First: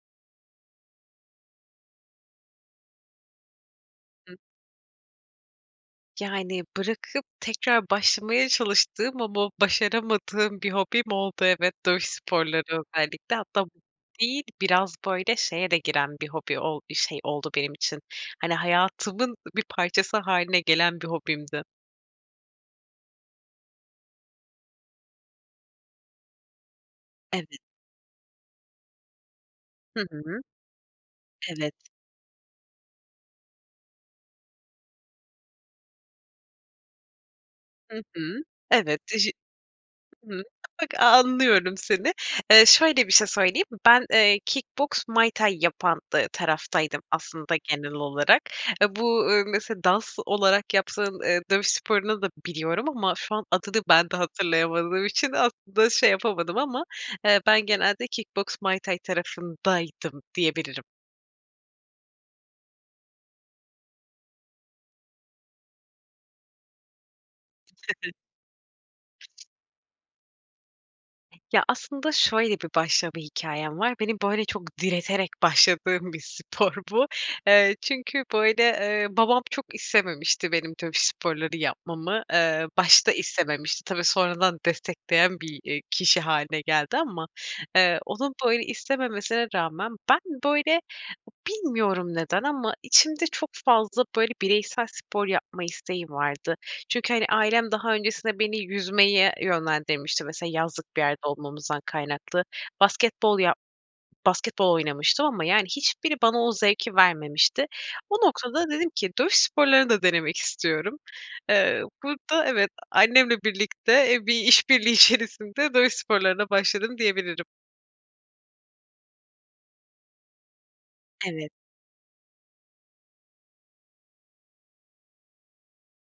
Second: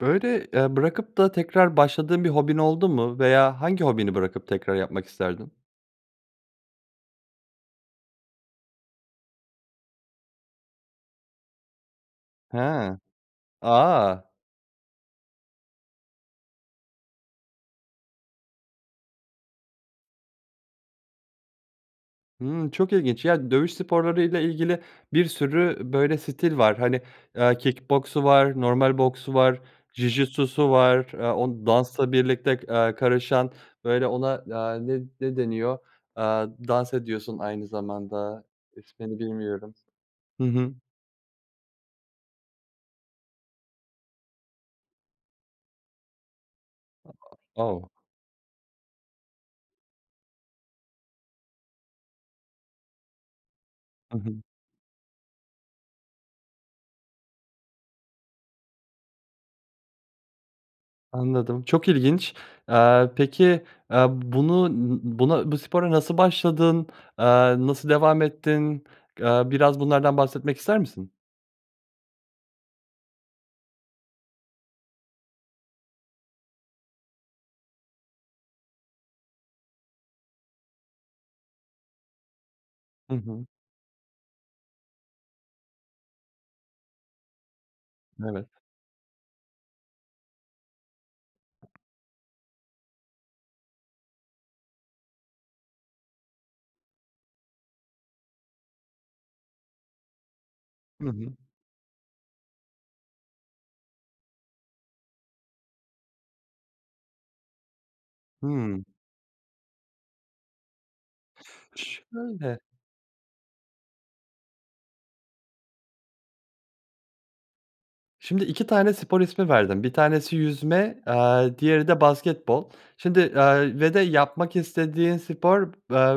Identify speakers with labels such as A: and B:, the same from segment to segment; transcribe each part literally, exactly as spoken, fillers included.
A: Böyle, eee, bırakıp da tekrar başladığın bir hobin oldu mu veya hangi hobini
B: Hıh.
A: bırakıp tekrar yapmak isterdin?
B: Yani, bırakıp tekrar başlamaya çalıştığım ama başaramadığım bir hobim oldu evet. Dövüş sporları
A: Ha.
B: özellikle. Hatta hobi
A: A!
B: değil. Biraz, böyle, şeye de giren bir hobi ol bir şey oldu benim için. Hani, hayatımın bir parçası hâline gelen bir hobimdi.
A: Hımm, çok ilginç, ya, dövüş sporları ile ilgili bir sürü, böyle, stil var. Hani, eee,
B: Evet.
A: kick boksu var, normal boksu var,
B: Hı hı.
A: Jiu-Jitsu'su var, eee, o
B: Evet.
A: dansla birlikte, eee, karışan, böyle, ona, eee, ne ne deniyor, eee, dans ediyorsun aynı
B: Hı hı.
A: zamanda
B: Evet,
A: ismini
B: diji
A: bilmiyorum.
B: Hı hı.
A: Hı hı.
B: [unintelligible] a anlıyorum seni. Eee, şöyle bir şey söyleyeyim. Ben, eee, kickboks, Muay Thai yapan, dı taraftaydım aslında
A: O.
B: genel olarak. Bu, eee, mesela, dans olarak yaptığın, eee, dövüş sporunu da biliyorum ama şu an adını ben de
A: Hı hı.
B: hatırlayamadığım için aslında şey yapamadım ama, eee, ben genelde kickboks, Muay Thai tarafındaydım diyebilirim.
A: Anladım, çok ilginç. Aaa, peki, eee, bunu n n buna bu spora nasıl başladın? Eee, nasıl devam ettin? Eee, biraz bunlardan bahsetmek ister misin?
B: Ya, aslında şöyle bir başlama hikâyem var. Beni, böyle, çok direterek başladığım bir spor bu. Eee, çünkü, böyle, eee, babam çok istememişti benim tabii sporları yapmamı, eee, başta
A: Hı hı.
B: istememişti. Tabii, sonradan destekleyen bir, eee, kişi hâline geldi ama, eee, onun
A: Evet.
B: böyle istememesine rağmen ben, böyle, bilmiyorum neden ama içimde çok fazla, böyle, bireysel spor yapma isteği vardı. Çünkü, hani, ailem daha öncesinde beni yüzmeye yönlendirmişti. Mesela, yazlık bir
A: Hı
B: yerde
A: hı.
B: olmamızdan kaynaklı. Basketbol yap basketbol oynamıştım ama, yani, hiçbiri bana o zevki vermemişti. O noktada
A: Hıı.
B: dedim ki dövüş sporları da denemek istiyorum. Eee, burada
A: Şöyle
B: evet, annemle birlikte, e, bir işbirliği içerisinde dövüş sporlarına başladım diyebilirim.
A: Şimdi iki tane spor ismi verdin. bir tanesi yüzme,
B: Evet.
A: eee, diğeri de basketbol. Şimdi, eee, ve de yapmak istediğin spor, b eee,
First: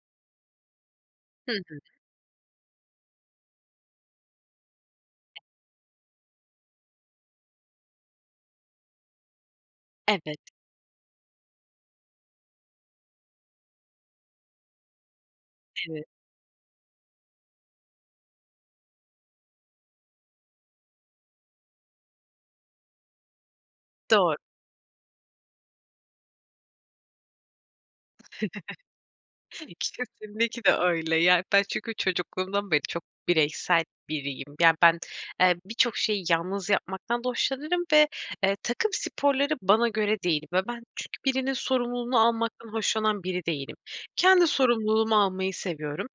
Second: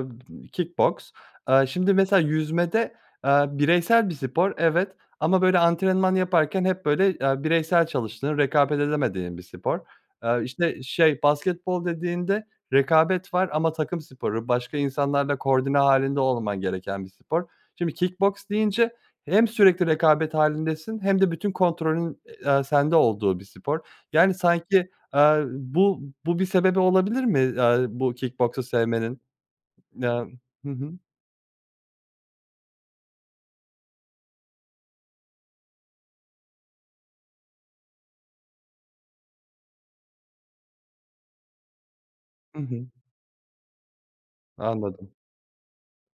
A: kick boks.
B: Hı
A: Eee,
B: hı.
A: şimdi mesela yüzmede, eee, bireysel bir spor evet, ama böyle antrenman yaparken hep, böyle, eee, bireysel çalıştığın rekabet edemediğin bir spor. Eee,
B: Evet.
A: işte şey basketbol dediğinde rekabet var ama takım sporu, başka insanlarla koordine
B: Evet.
A: hâlinde olman gereken bir spor. Şimdi kick boks deyince hem sürekli rekabet hâlindesin hem de bütün kontrolün, eee, sende olduğu bir spor. Yani,
B: Doğru.
A: sanki, eee, bu bu bir sebebi olabilir mi, eee, bu kick boksu sevmenin? Eee, hı
B: Kesinlikle
A: hı.
B: öyle, ya. Ben çünkü çocukluğumdan beri çok bireysel biriyim. Ya, ben, eee, birçok şeyi yalnız yapmaktan da hoşlanırım ve, eee, takım sporları bana göre değil ve ben çünkü birinin sorumluluğunu
A: Hı
B: almaktan
A: hı.
B: hoşlanan biri değilim. Kendi
A: Anladım.
B: sorumluluğumu almayı seviyorum.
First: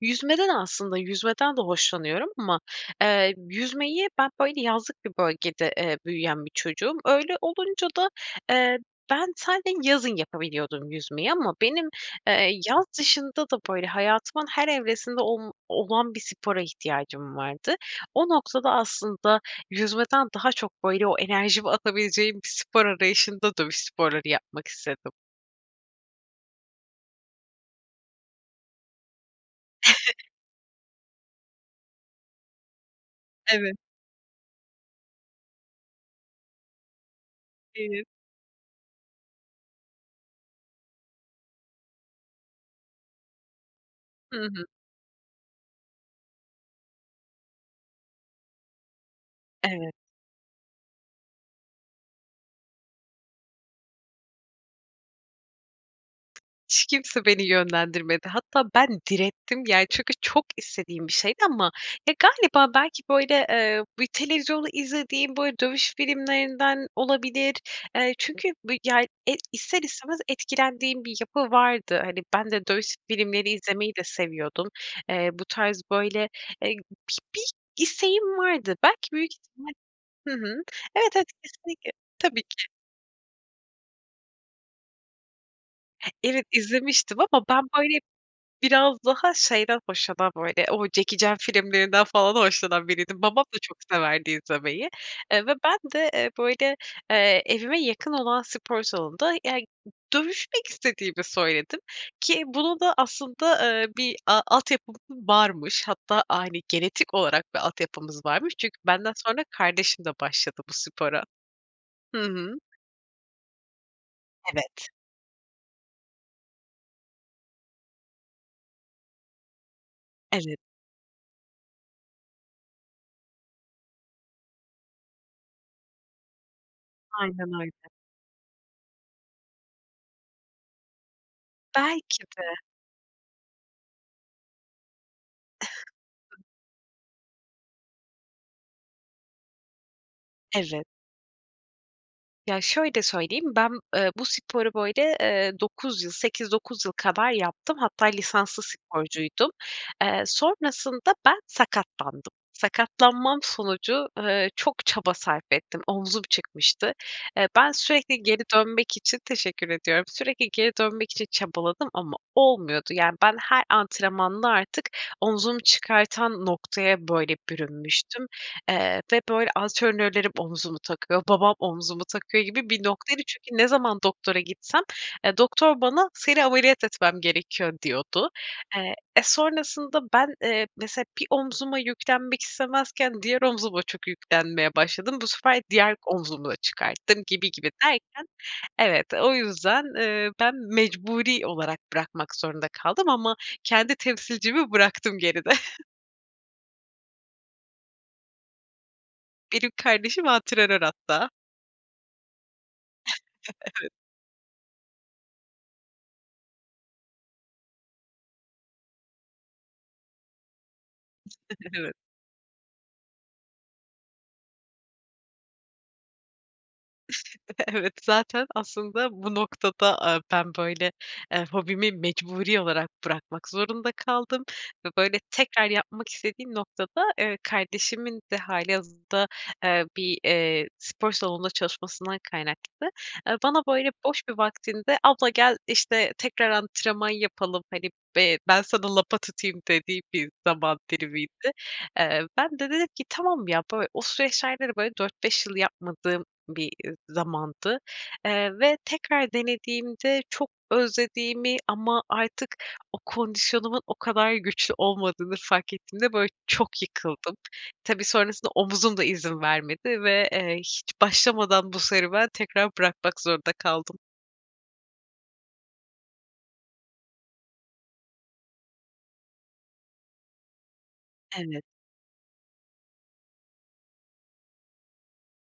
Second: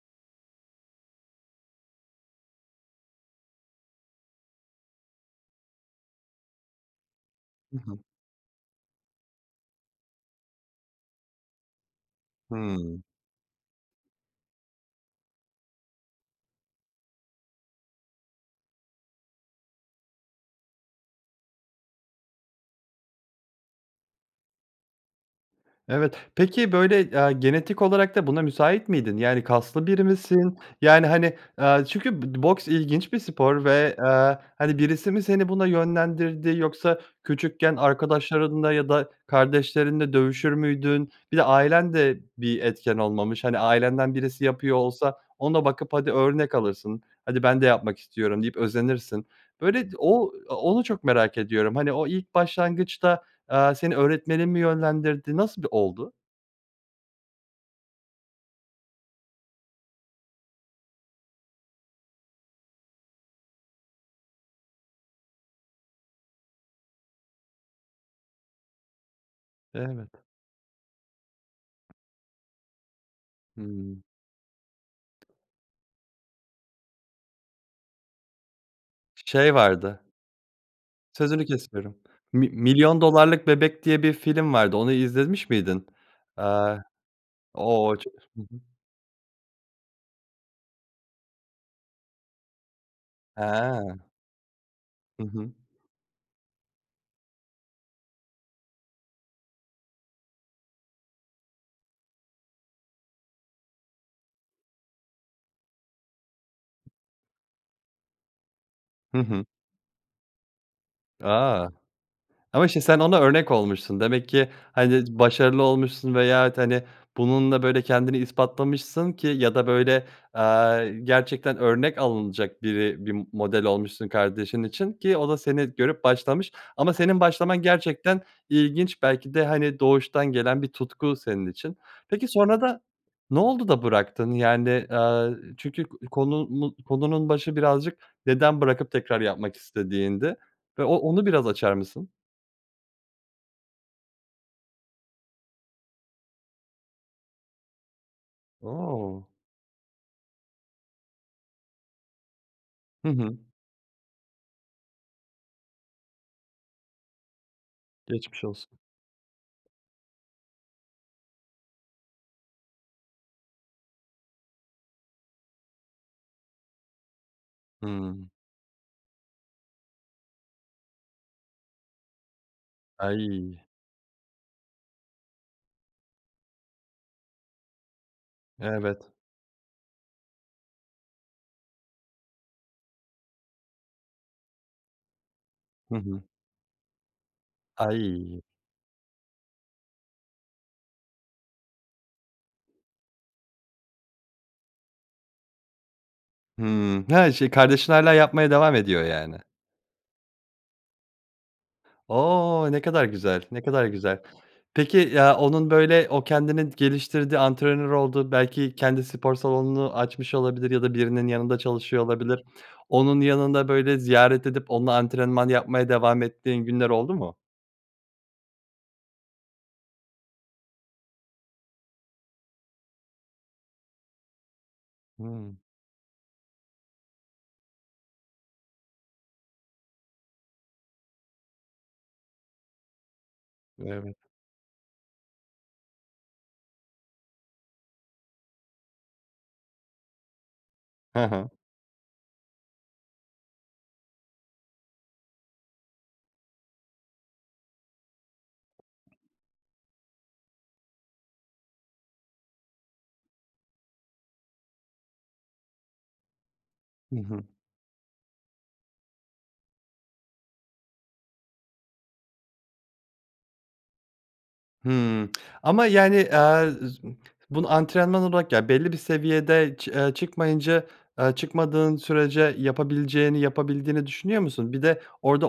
B: Yüzmede de aslında yüzmeden de hoşlanıyorum ama, eee, yüzmeyi ben, böyle, yazlık bir bölgede, eee, büyüyen bir çocuğum. Öyle
A: Hı
B: olunca
A: hı.
B: da, eee, ben sade yazın yapabiliyordum yüzmeyi ama benim, eee, yaz
A: Hıı.
B: dışında da, böyle, hayatımın her evresinde olm olan bir spora ihtiyacım vardı. O noktada aslında yüzmeden daha çok, böyle, o enerjimi atabileceğim bir spor arayışında dövüş sporları yapmak istedim.
A: Evet, peki böyle, eee, genetik olarak da buna müsait miydin? Yani, kaslı biri misin? Yani, hani, eee, çünkü bo boks ilginç bir spor
B: Evet.
A: ve, eee, hani, birisi mi seni buna yönlendirdi, yoksa küçükken
B: [unintelligible]
A: arkadaşlarınla ya da kardeşlerinle dövüşür müydün? Bir de ailen de bir etken olmamış. Hani, ailenden
B: Hı
A: birisi
B: hı.
A: yapıyor olsa ona bakıp hadi örnek alırsın. Hadi ben de yapmak istiyorum deyip özenirsin. Böyle
B: Evet.
A: d o onu çok merak ediyorum. Hani o ilk başlangıçta, eee, seni öğretmenin mi yönlendirdi, nasıl b oldu?
B: Hiç kimse beni yönlendirmedi. Hatta ben direttim ya, çünkü çok istediğim bir şeydi ama, ya, galiba belki, böyle, eee, bir televizyonu izlediğim, böyle, dövüş filmlerinden olabilir. Eee, çünkü bi ya e, ister
A: Evet.
B: istemez etkilendiğim bir yapı vardı. Hani, ben de dövüş s filmleri izlemeyi
A: Hıı.
B: de seviyordum. Eee, bu tarz, böyle, eee, bi bir isteğim vardı. Belki büyük
A: Şey
B: ihtimal
A: vardı
B: Hı hı. Evet, evet,
A: Sözünü
B: kesinlikle.
A: kesiyorum.
B: Tabii
A: Mi
B: ki.
A: Milyon Dolarlık Bebek diye bir film vardı. Onu izlemiş miydin?
B: Evet,
A: Eee,
B: izlemiştim ama ben,
A: o
B: böyle,
A: ço Hı hı.
B: biraz daha şeyden hoşlanan, böyle, o Jackie Chan filmlerinden falan hoşlanan biriydim. Babam da çok
A: He.
B: severdi izlemeyi,
A: Hı
B: eee,
A: hı.
B: ve ben de, eee, böyle, eee, evime yakın olan spor salonunda, eee, ııı, dövüşmek istediğimi söyledim ki bunu da aslında, eee, bir a altyapım varmış. Hatta aile genetik olarak bir altyapımız varmış. Çünkü benden
A: Hı
B: sonra
A: hı.
B: kardeşim de başladı bu spora.
A: A!
B: Hı hı.
A: Ama şimdi sen ona örnek olmuşsun. Demek ki,
B: Evet.
A: hani, başarılı olmuşsun veyahut, hani, bununla, böyle, kendini ispatlamışsın ki ya da böyle,
B: Evet.
A: eee, gerçekten örnek alınacak biri bir model olmuşsun kardeşin için ki o da seni görüp başlamış. Ama senin
B: Aynen
A: başlaman
B: öyle.
A: gerçekten ilginç belki de, hani, doğuştan gelen bir tutku senin için.
B: Belki
A: Peki,
B: de.
A: sonrada ne oldu da bıraktın? Yani, eee, çünkü k konunu konunun başı birazcık neden bırakıp tekrar yapmak istediğindi ve
B: Evet.
A: o onu biraz açar mısın?
B: Ya, şöyle söyleyeyim. Ben, eee, bu sporu, böyle, eee, dokuz yıl, sekiz dokuz yıl kadar yaptım. Hatta lisanslı
A: O!
B: sporcuydum. Eee, sonrasında ben sakatlandım.
A: Hı hı.
B: Sakatlanmam sonucu, eee, çok çaba sarf ettim. Omzum çıkmıştı. Eee, ben sürekli geri
A: Geçmiş olsun.
B: dönmek için Teşekkür ediyorum. Sürekli geri dönmek için çabaladım ama olmuyordu. Yani, ben her antrenmanla artık omzumu çıkartan noktaya, böyle, bürünmüştüm,
A: Hıı.
B: eee, ve, böyle, antrenörlerim omzumu takıyor, babam omzumu takıyor gibi bir noktaydı.
A: Ay.
B: Çünkü ne zaman doktora gitsem, eee, doktor bana, ”Seni ameliyat etmem gerekiyor.” diyordu. Eee,
A: Evet.
B: e, sonrasında ben, eee, mesela bir omzuma yüklenmek istemezken diğer omzuma çok yüklenmeye başladım. Bu sefer
A: Hı
B: diğer
A: hı.
B: omzumu da çıkarttım, gibi gibi derken
A: Ay.
B: evet, o yüzden, eee, ben mecburi olarak bırakmak zorunda kaldım ama kendi temsilcimi bıraktım geride.
A: Hımm, ha, şey, kardeşin hâlâ yapmaya devam ediyor, yani.
B: Benim kardeşim antrenör, hatta.
A: O! Ne kadar güzel, ne kadar
B: Evet.
A: güzel. Peki, ya, onun, böyle, o kendini geliştirdi, antrenör oldu, belki kendi spor salonunu açmış olabilir ya da birinin yanında
B: Evet.
A: çalışıyor olabilir. Onun yanında, böyle, ziyaret edip onunla antrenman yapmaya devam ettiğin günler oldu mu?
B: Evet, zaten aslında bu noktada, aaa, ben, böyle, eee, hobimi mecburi olarak bırakmak zorunda kaldım ve, böyle,
A: Hı.
B: tekrar yapmak istediğim noktada, eee, kardeşimin de hâlihazırda, eee, bir, eee, spor salonunda çalışmasından kaynaklı. Eee, bana, böyle,
A: Evet.
B: boş bir vaktinde, abla gel, işte, tekrar antrenman yapalım, hani, be ben sana lapa tutayım dediği bir zaman
A: Hı hı.
B: dilimiydi, eee. Ben de dedim ki, tamam, ya, böyle, o süreçlerde de, böyle, dört beş yıl yapmadığım bir, iii, zamandı, eee, ve tekrar denediğimde çok özlediğimi ama artık o kondisyonumun o kadar güçlü olmadığını fark ettiğimde, böyle, çok
A: Hı
B: yıkıldım.
A: hı.
B: Tabii, sonrasında omzum da izin vermedi ve, eee, hiç başlamadan bu serüven tekrar bırakmak zorunda kaldım.
A: Hımm. Ama, yani, aaa, [unintelligible] bunu antrenman olarak Ya, belli bir seviyede ç eee, çıkmayınca aaa,
B: Evet.
A: çıkmadığın sürece yapabileceğini, yapabildiğini düşünüyor musun? Bir de orada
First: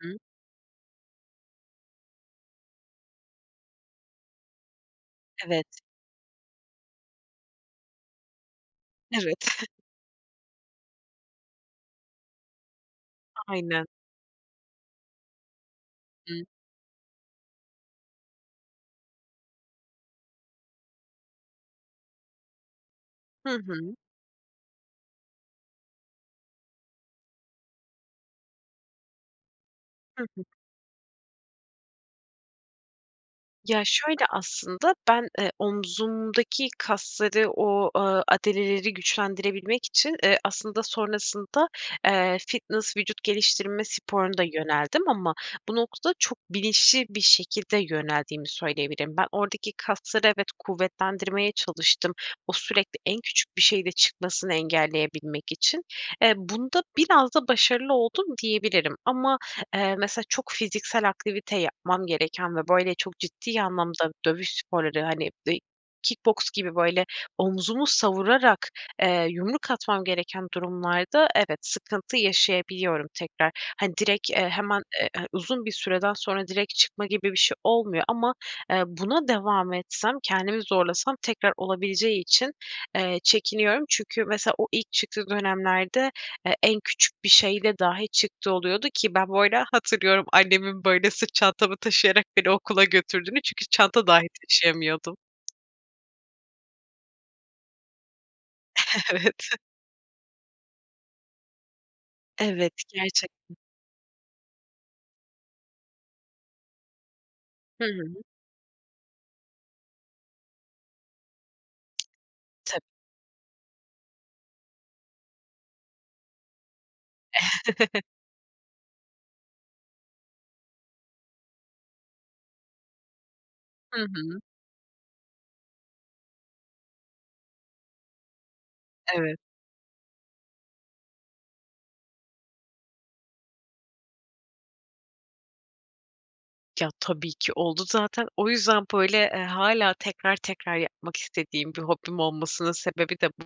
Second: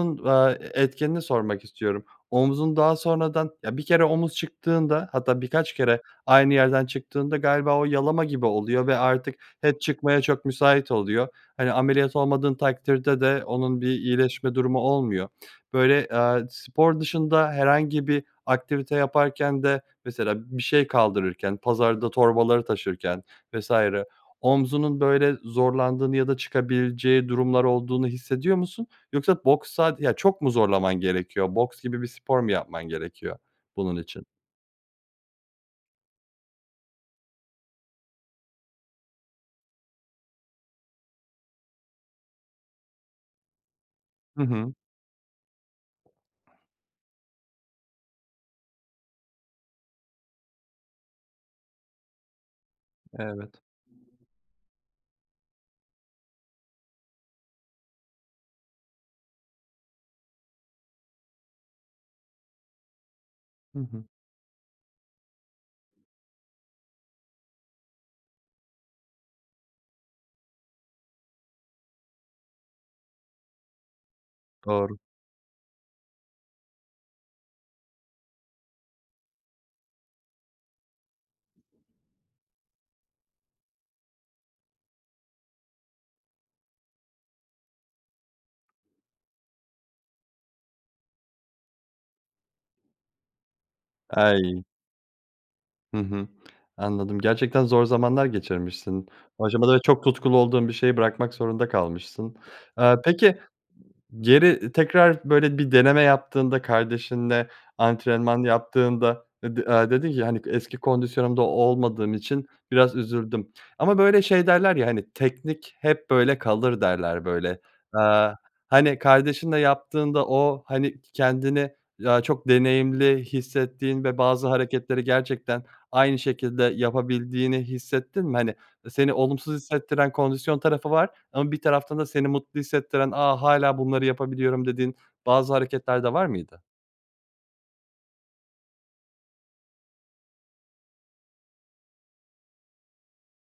B: Hıı.
A: va e etkenini sormak istiyorum. Omzun daha sonradan Ya, bir kere omuz çıktığında hatta
B: Evet.
A: birkaç kere aynı yerden çıktığında galiba o yalama gibi oluyor ve artık
B: Evet.
A: hep çıkmaya çok müsait oluyor. Hani, ameliyat olmadığın takdirde de onun
B: Aynen.
A: bir iyileşme durumu olmuyor. Böyle, aaa,
B: Hıı.
A: spor dışında herhangi bir aktivite yaparken de mesela bir şey kaldırırken, pazarda torbaları taşırken
B: Hı
A: vs.
B: hı.
A: omzunun, böyle, zorlandığını ya da çıkabileceği durumlar olduğunu hissediyor musun yoksa boks sad Ya
B: Hı
A: çok
B: hı.
A: mu zorlaman gerekiyor, boks gibi bir spor mu yapman gerekiyor
B: Ya,
A: bunun
B: şöyle,
A: için?
B: aslında ben, eee, omzumdaki kasları o, aaa, adaleleri güçlendirebilmek için, eee, aslında sonrasında, eee, fitness vücut geliştirme sporuna da
A: Hı hı.
B: yöneldim ama bu noktada çok bilinçli bir şekilde yöneldiğimi söyleyebilirim. Ben oradaki kasları evet, kuvvetlendirmeye çalıştım. O sürekli en küçük
A: Evet.
B: bir şeyde çıkmasını engelleyebilmek için. Eee, bunda biraz da başarılı oldum diyebilirim. Ama, eee, mesela çok fiziksel aktivite yapmam gereken ve, böyle, çok ciddi
A: Hı hı.
B: anlamda dövüş sporları, hani, dey kick boks gibi böyle omuzumu savurarak, eee, yumruk atmam gereken durumlarda evet, sıkıntı yaşayabiliyorum tekrar. Hani, direkt, eee, hemen,
A: Doğru.
B: eee, a uzun bir süreden sonra direkt çıkma gibi bir şey olmuyor ama, eee, buna devam etsem, kendimi zorlasam tekrar olabileceği için, eee, çekiniyorum. Çünkü mesela o ilk çıktığı dönemlerde, eee, en küçük bir şeyle dahi çıktığı oluyordu ki ben bu arada hatırlıyorum, annemin, böyle, sırt çantamı taşıyarak beni okula götürdüğünü çünkü çanta dahi
A: Ay!
B: taşıyamıyordum.
A: Hı hı, anladım, gerçekten zor zamanlar geçirmişsin. Bu
B: Evet.
A: aşamada çok tutkulu olduğun bir şeyi bırakmak zorunda kalmışsın.
B: Evet,
A: Aaa, peki
B: gerçekten.
A: geri tekrar, böyle, bir deneme yaptığında, kardeşinle
B: Hı hı.
A: antrenman yaptığında e d aaa, dedin ki, hani, "Eski kondisyonumda olmadığım için
B: Ta
A: biraz üzüldüm." Ama, böyle, şey derler ya, hani, "Teknik hep, böyle, kalır." derler, böyle. Aaa, hani, kardeşinle yaptığında o, hani, k kendini ya, çok deneyimli
B: Hı
A: hissettiğin ve
B: hı.
A: bazı hareketleri gerçekten aynı şekilde yapabildiğini hissettin mi? Hani, seni
B: Evet.
A: olumsuz hissettiren kondisyon tarafı var ama bir taraftan da seni mutlu hissettiren, "A, hâlâ bunları yapabiliyorum." dediğin bazı hareketler de var mıydı?
B: Ya, tabii ki oldu zaten. O yüzden, böyle, eee, hâlâ tekrar tekrar yapmak istediğim bir hobim olmasının sebebi de bu.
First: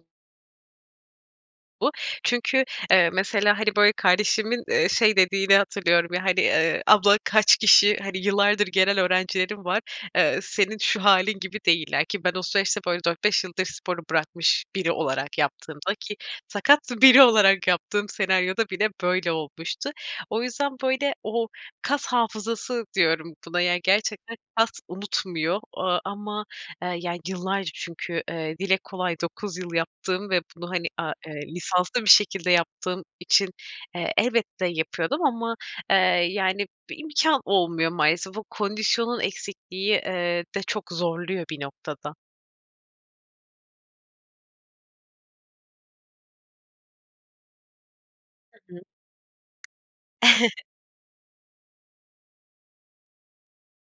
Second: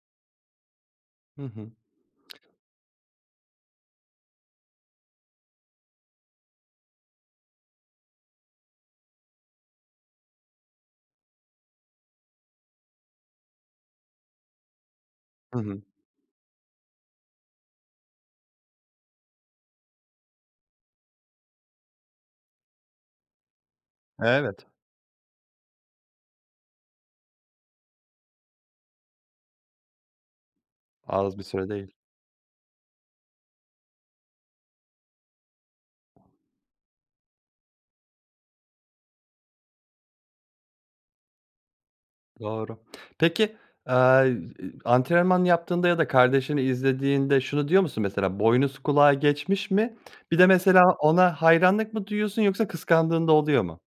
A: Hı hı.
B: Bu. Çünkü, eee, mesela, hani, böyle, kardeşimin, eee, şey dediğini hatırlıyorum, ya, hani, eee, "Abla, kaç kişi, hani, yıllardır gelen öğrencilerim var, eee, senin şu hâlin gibi değiller." ki ben o süreçte, böyle, dört beş yıldır sporu bırakmış biri olarak
A: Hı hı.
B: yaptığımda ki sakat biri olarak yaptığım senaryoda bile böyle olmuştu O yüzden, böyle, o "kas hafızası" diyorum buna, yani, gerçekten
A: Evet.
B: kas unutmuyor o aaa, ama, eee, yani, yıllarca çünkü, eee, dile kolay dokuz yıl yaptığım ve bunu, hani, a
A: Az
B: eee,
A: bir süre değil.
B: lisanslı bir şekilde yaptığım için, eee, elbette yapıyordum ama, eee, yani, bir imkân olmuyor maalesef. O kondisyonun eksikliği, eee, de çok zorluyor bir noktada.
A: Doğru. Peki, aaa, iii, antrenman yaptığında ya da kardeşini izlediğinde şunu diyor musun mesela,
B: Hı hı.
A: "Boynuz kulağı geçmiş." mi? Bir de mesela ona hayranlık mı duyuyorsun yoksa kıskandığın da oluyor mu?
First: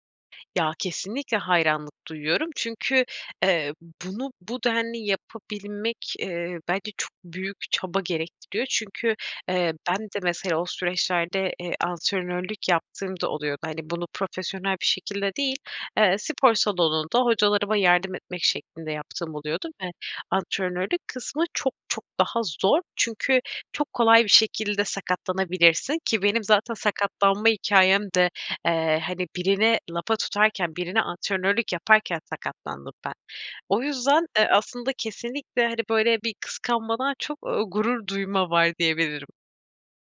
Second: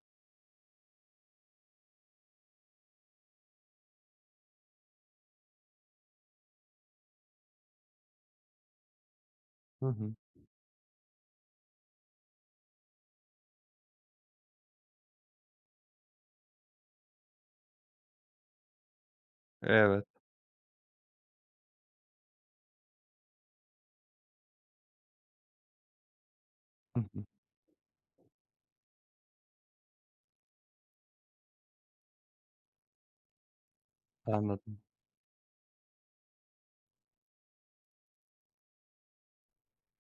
B: Ya kesinlikle hayranlık duyuyorum. Çünkü, eee, bunu bu denli yapabilmek, eee, bence çok büyük çaba gerektiriyor. Çünkü, eee,
A: Hı
B: ben
A: hı.
B: de mesela o süreçlerde, eee, antrenörlük yaptığım da oluyordu. Hani, bunu profesyonel bir şekilde değil, eee, spor salonunda hocalarıma yardım etmek şeklinde yaptığım oluyordu ve
A: Evet.
B: antrenörlük kısmı çok çok daha zor. Çünkü çok kolay bir şekilde sakatlanabilirsin ki benim zaten
A: Hı hı.
B: sakatlanma hikâyem de, eee, hani, birini lafa tutarken, birine antrenörlük yaparken sakatlandım ben. O yüzden, eee,
A: Anladım.
B: aslında kesinlikle, hani, böyle, bir kıskanmadan çok, ooo, gurur duyma var diyebilirim.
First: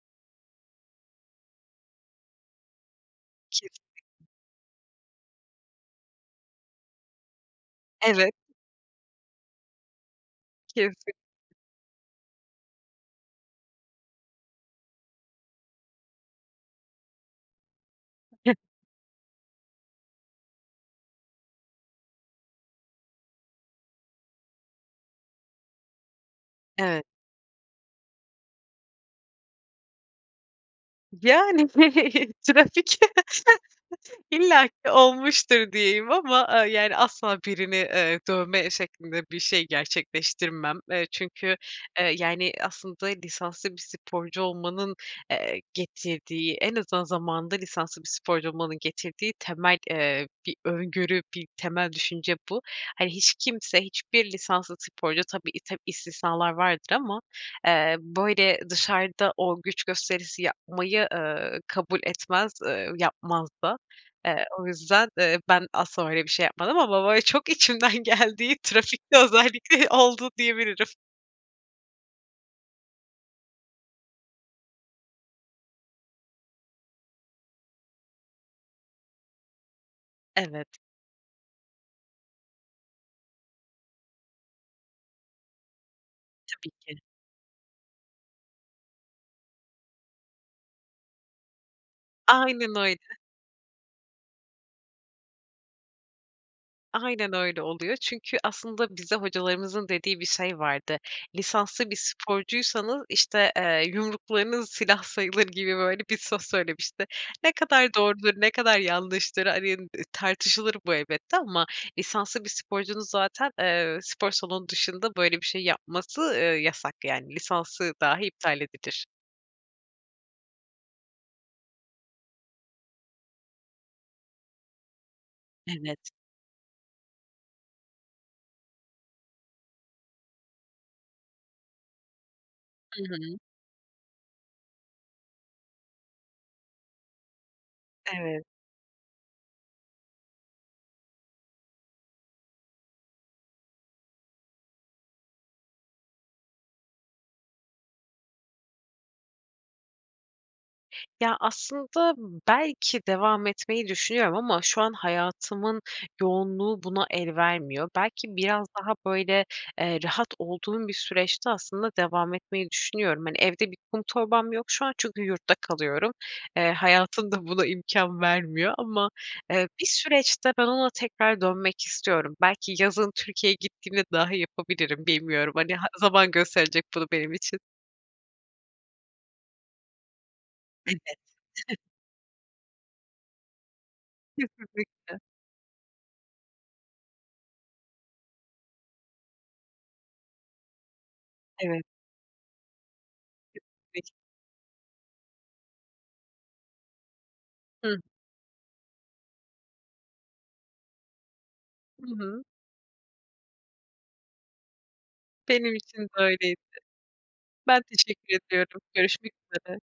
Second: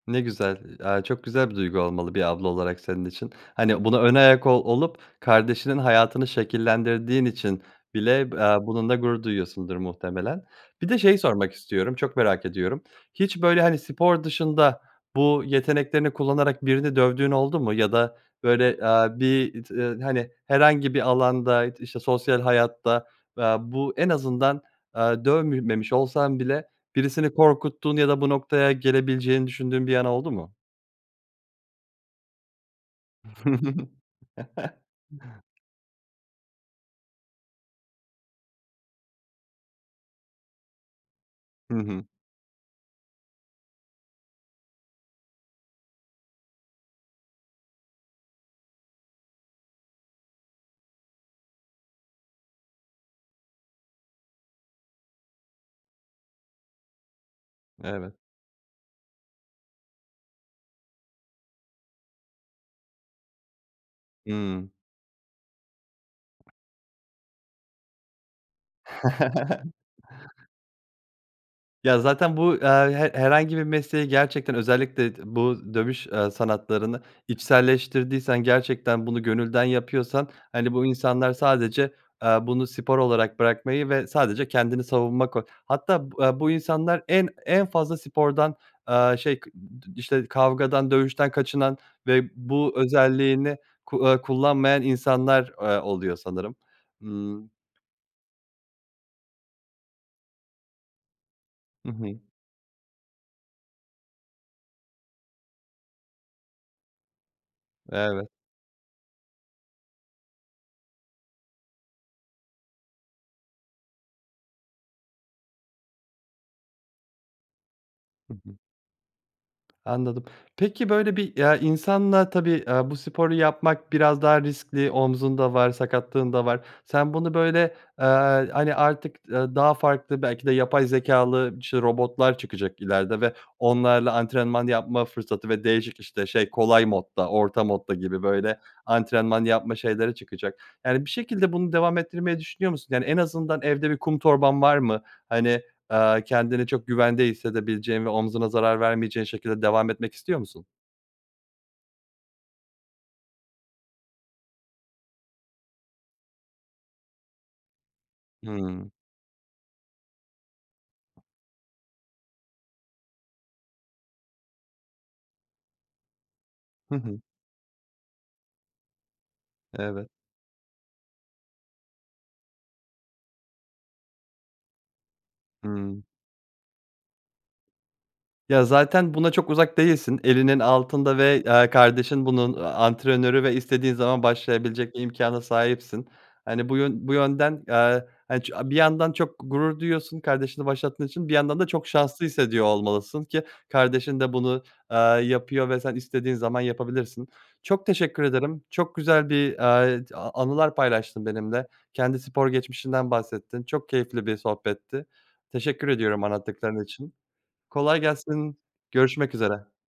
A: Ne güzel. Aaa, çok güzel bir duygu olmalı bir abla olarak senin için. Hani,
B: Kesinlikle.
A: buna önayak ol olup kardeşinin hayatını şekillendirdiğin için bile
B: Evet.
A: b aaa, bununla gurur duyuyorsundur muhtemelen. Bir de
B: Kesin.
A: şeyi sormak istiyorum. Çok merak ediyorum. Hiç, böyle, hani, spor dışında bu yeteneklerini kullanarak birini dövdüğün oldu mu? Ya da,
B: [unintelligible]
A: böyle, aaa, bir t ııı hani, herhangi bir alanda, işte, sosyal hayatta, aaa, bu en azından, aaa, dövmemiş olsan bile
B: Evet.
A: birisini korkuttuğun ya da bu noktaya gelebileceğini düşündüğün bir an oldu mu?
B: Yani, trafik. İllaki olmuştur diyeyim ama, aaa, yani, asla birini, eee, dövme şeklinde bir şey gerçekleştirmem. Eee, çünkü,
A: Hı hı.
B: eee, yani, aslında lisanslı bir sporcu olmanın, eee, getirdiği en azından zamanında lisanslı bir sporcu olmanın getirdiği temel, eee, bir öngörü, bir temel düşünce bu. Hani, hiç kimse, hiçbir lisanslı sporcu tabii i ta istisnalar vardır ama, eee,
A: Evet.
B: böyle, dışarıda o güç gösterisi yapmayı, eee, kabul etmez, eee, yapmaz da. Eee, o
A: Hımm.
B: yüzden, eee, ben asla öyle bir şey yapmadım ama bo böyle çok içimden geldiği, trafikte özellikle oldu diyebilirim.
A: Ya zaten bu, eee, he herhangi bir mesleği gerçekten özellikle d bu dövüş, eee, sanatlarını içselleştirdiysen gerçekten bunu gönülden yapıyorsan,
B: Evet.
A: hani, bu insanlar sadece, eee, bunu spor olarak bırakmayı ve sadece kendini savunma koy Hatta b eee, bu
B: Tabii ki.
A: insanlar en en fazla spordan, eee, şey [unintelligible] işte, kavgadan, dövüşten kaçınan ve bu
B: Aynen öyle.
A: özelliğini ku eee, kullanmayan insanlar, eee, oluyor sanırım.
B: Aynen
A: Imm
B: öyle oluyor. Çünkü aslında bize hocalarımızın dediği bir şey vardı: "Lisanslı
A: Hı
B: bir
A: hı.
B: sporcuysanız" işte, eee, "yumruklarınız silah sayılır." gibi, böyle bir söz söylemişti. Ne kadar
A: Evet.
B: doğrudur, ne kadar yanlıştır, hani, eee, tartışılır bu elbette ama lisanslı bir sporcunun zaten, eee, spor salonu dışında böyle bir şey yapması, eee, yasak. Yani lisansı dahi
A: Hı hı.
B: iptal edilir.
A: Anladım. Peki böyle bir, eee, insanla tabii, eee, bu sporu yapmak biraz daha riskli omzun da var,
B: Evet.
A: sakatlığın da var. Sen bunu böyle, eee, hani artık, eee, daha farklı belki de yapay zekâlı, işte, robotlar çıkacak
B: Hı
A: ileride ve
B: hı.
A: onlarla antrenman yapma fırsatı ve değişik işte, şey, kolay modda, orta modda gibi
B: Evet.
A: böyle antrenman yapma şeyleri çıkacak. Yani bir şekilde bunu devam ettirmeyi düşünüyor musun? Yani en azından evde bir kum torban var mı? Hani, eee, kendini çok güvende hissedebileceğin ve omzuna zarar vermeyeceğin şekilde devam etmek istiyor musun?
B: Ya aslında belki devam etmeyi düşünüyorum ama şu an hayatımın yoğunluğu buna el vermiyor. Belki biraz
A: Hımm.
B: daha böyle, eee, rahat olduğum bir süreçte aslında devam etmeyi düşünüyorum. Hani evde bir kum torbam yok şu an çünkü yurtta kalıyorum. Eee,
A: Hı hı.
B: hayatımda buna imkân vermiyor ama, eee, bir
A: Evet.
B: süreçte ben ona tekrar dönmek istiyorum. Belki yazın Türkiye'ye gittiğimde dahi yapabilirim, bilmiyorum hani ha
A: Hımm.
B: zaman gösterecek bunu benim için.
A: Ya zaten buna çok uzak değilsin, elinin
B: Evet.
A: altında ve, eee,
B: [unintelligible]
A: kardeşin bunun, eee, antrenörü ve istediğin zaman başlayabilecek
B: Kesinlikle.
A: imkâna sahipsin. Hani, bu yön bu yönden, eee, hani ç bir yandan çok gurur diyorsun kardeşini başlattığın için bir yandan da
B: Evet.
A: çok şanslı hissediyor olmalısın ki
B: [unintelligible]
A: kardeşin de bunu, eee, yapıyor ve sen istediğin zaman yapabilirsin. Çok
B: Hıı.
A: teşekkür ederim çok güzel bir, eee, a anılar paylaştın benimle
B: Hı
A: kendi
B: hı.
A: spor geçmişinden bahsettin, çok keyifli bir sohbetti.
B: Benim
A: Teşekkür
B: için de
A: ediyorum
B: öyleydi.
A: anlattıkların için.
B: Ben
A: Kolay
B: teşekkür
A: gelsin,
B: ediyorum, görüşmek
A: görüşmek üzere.
B: üzere.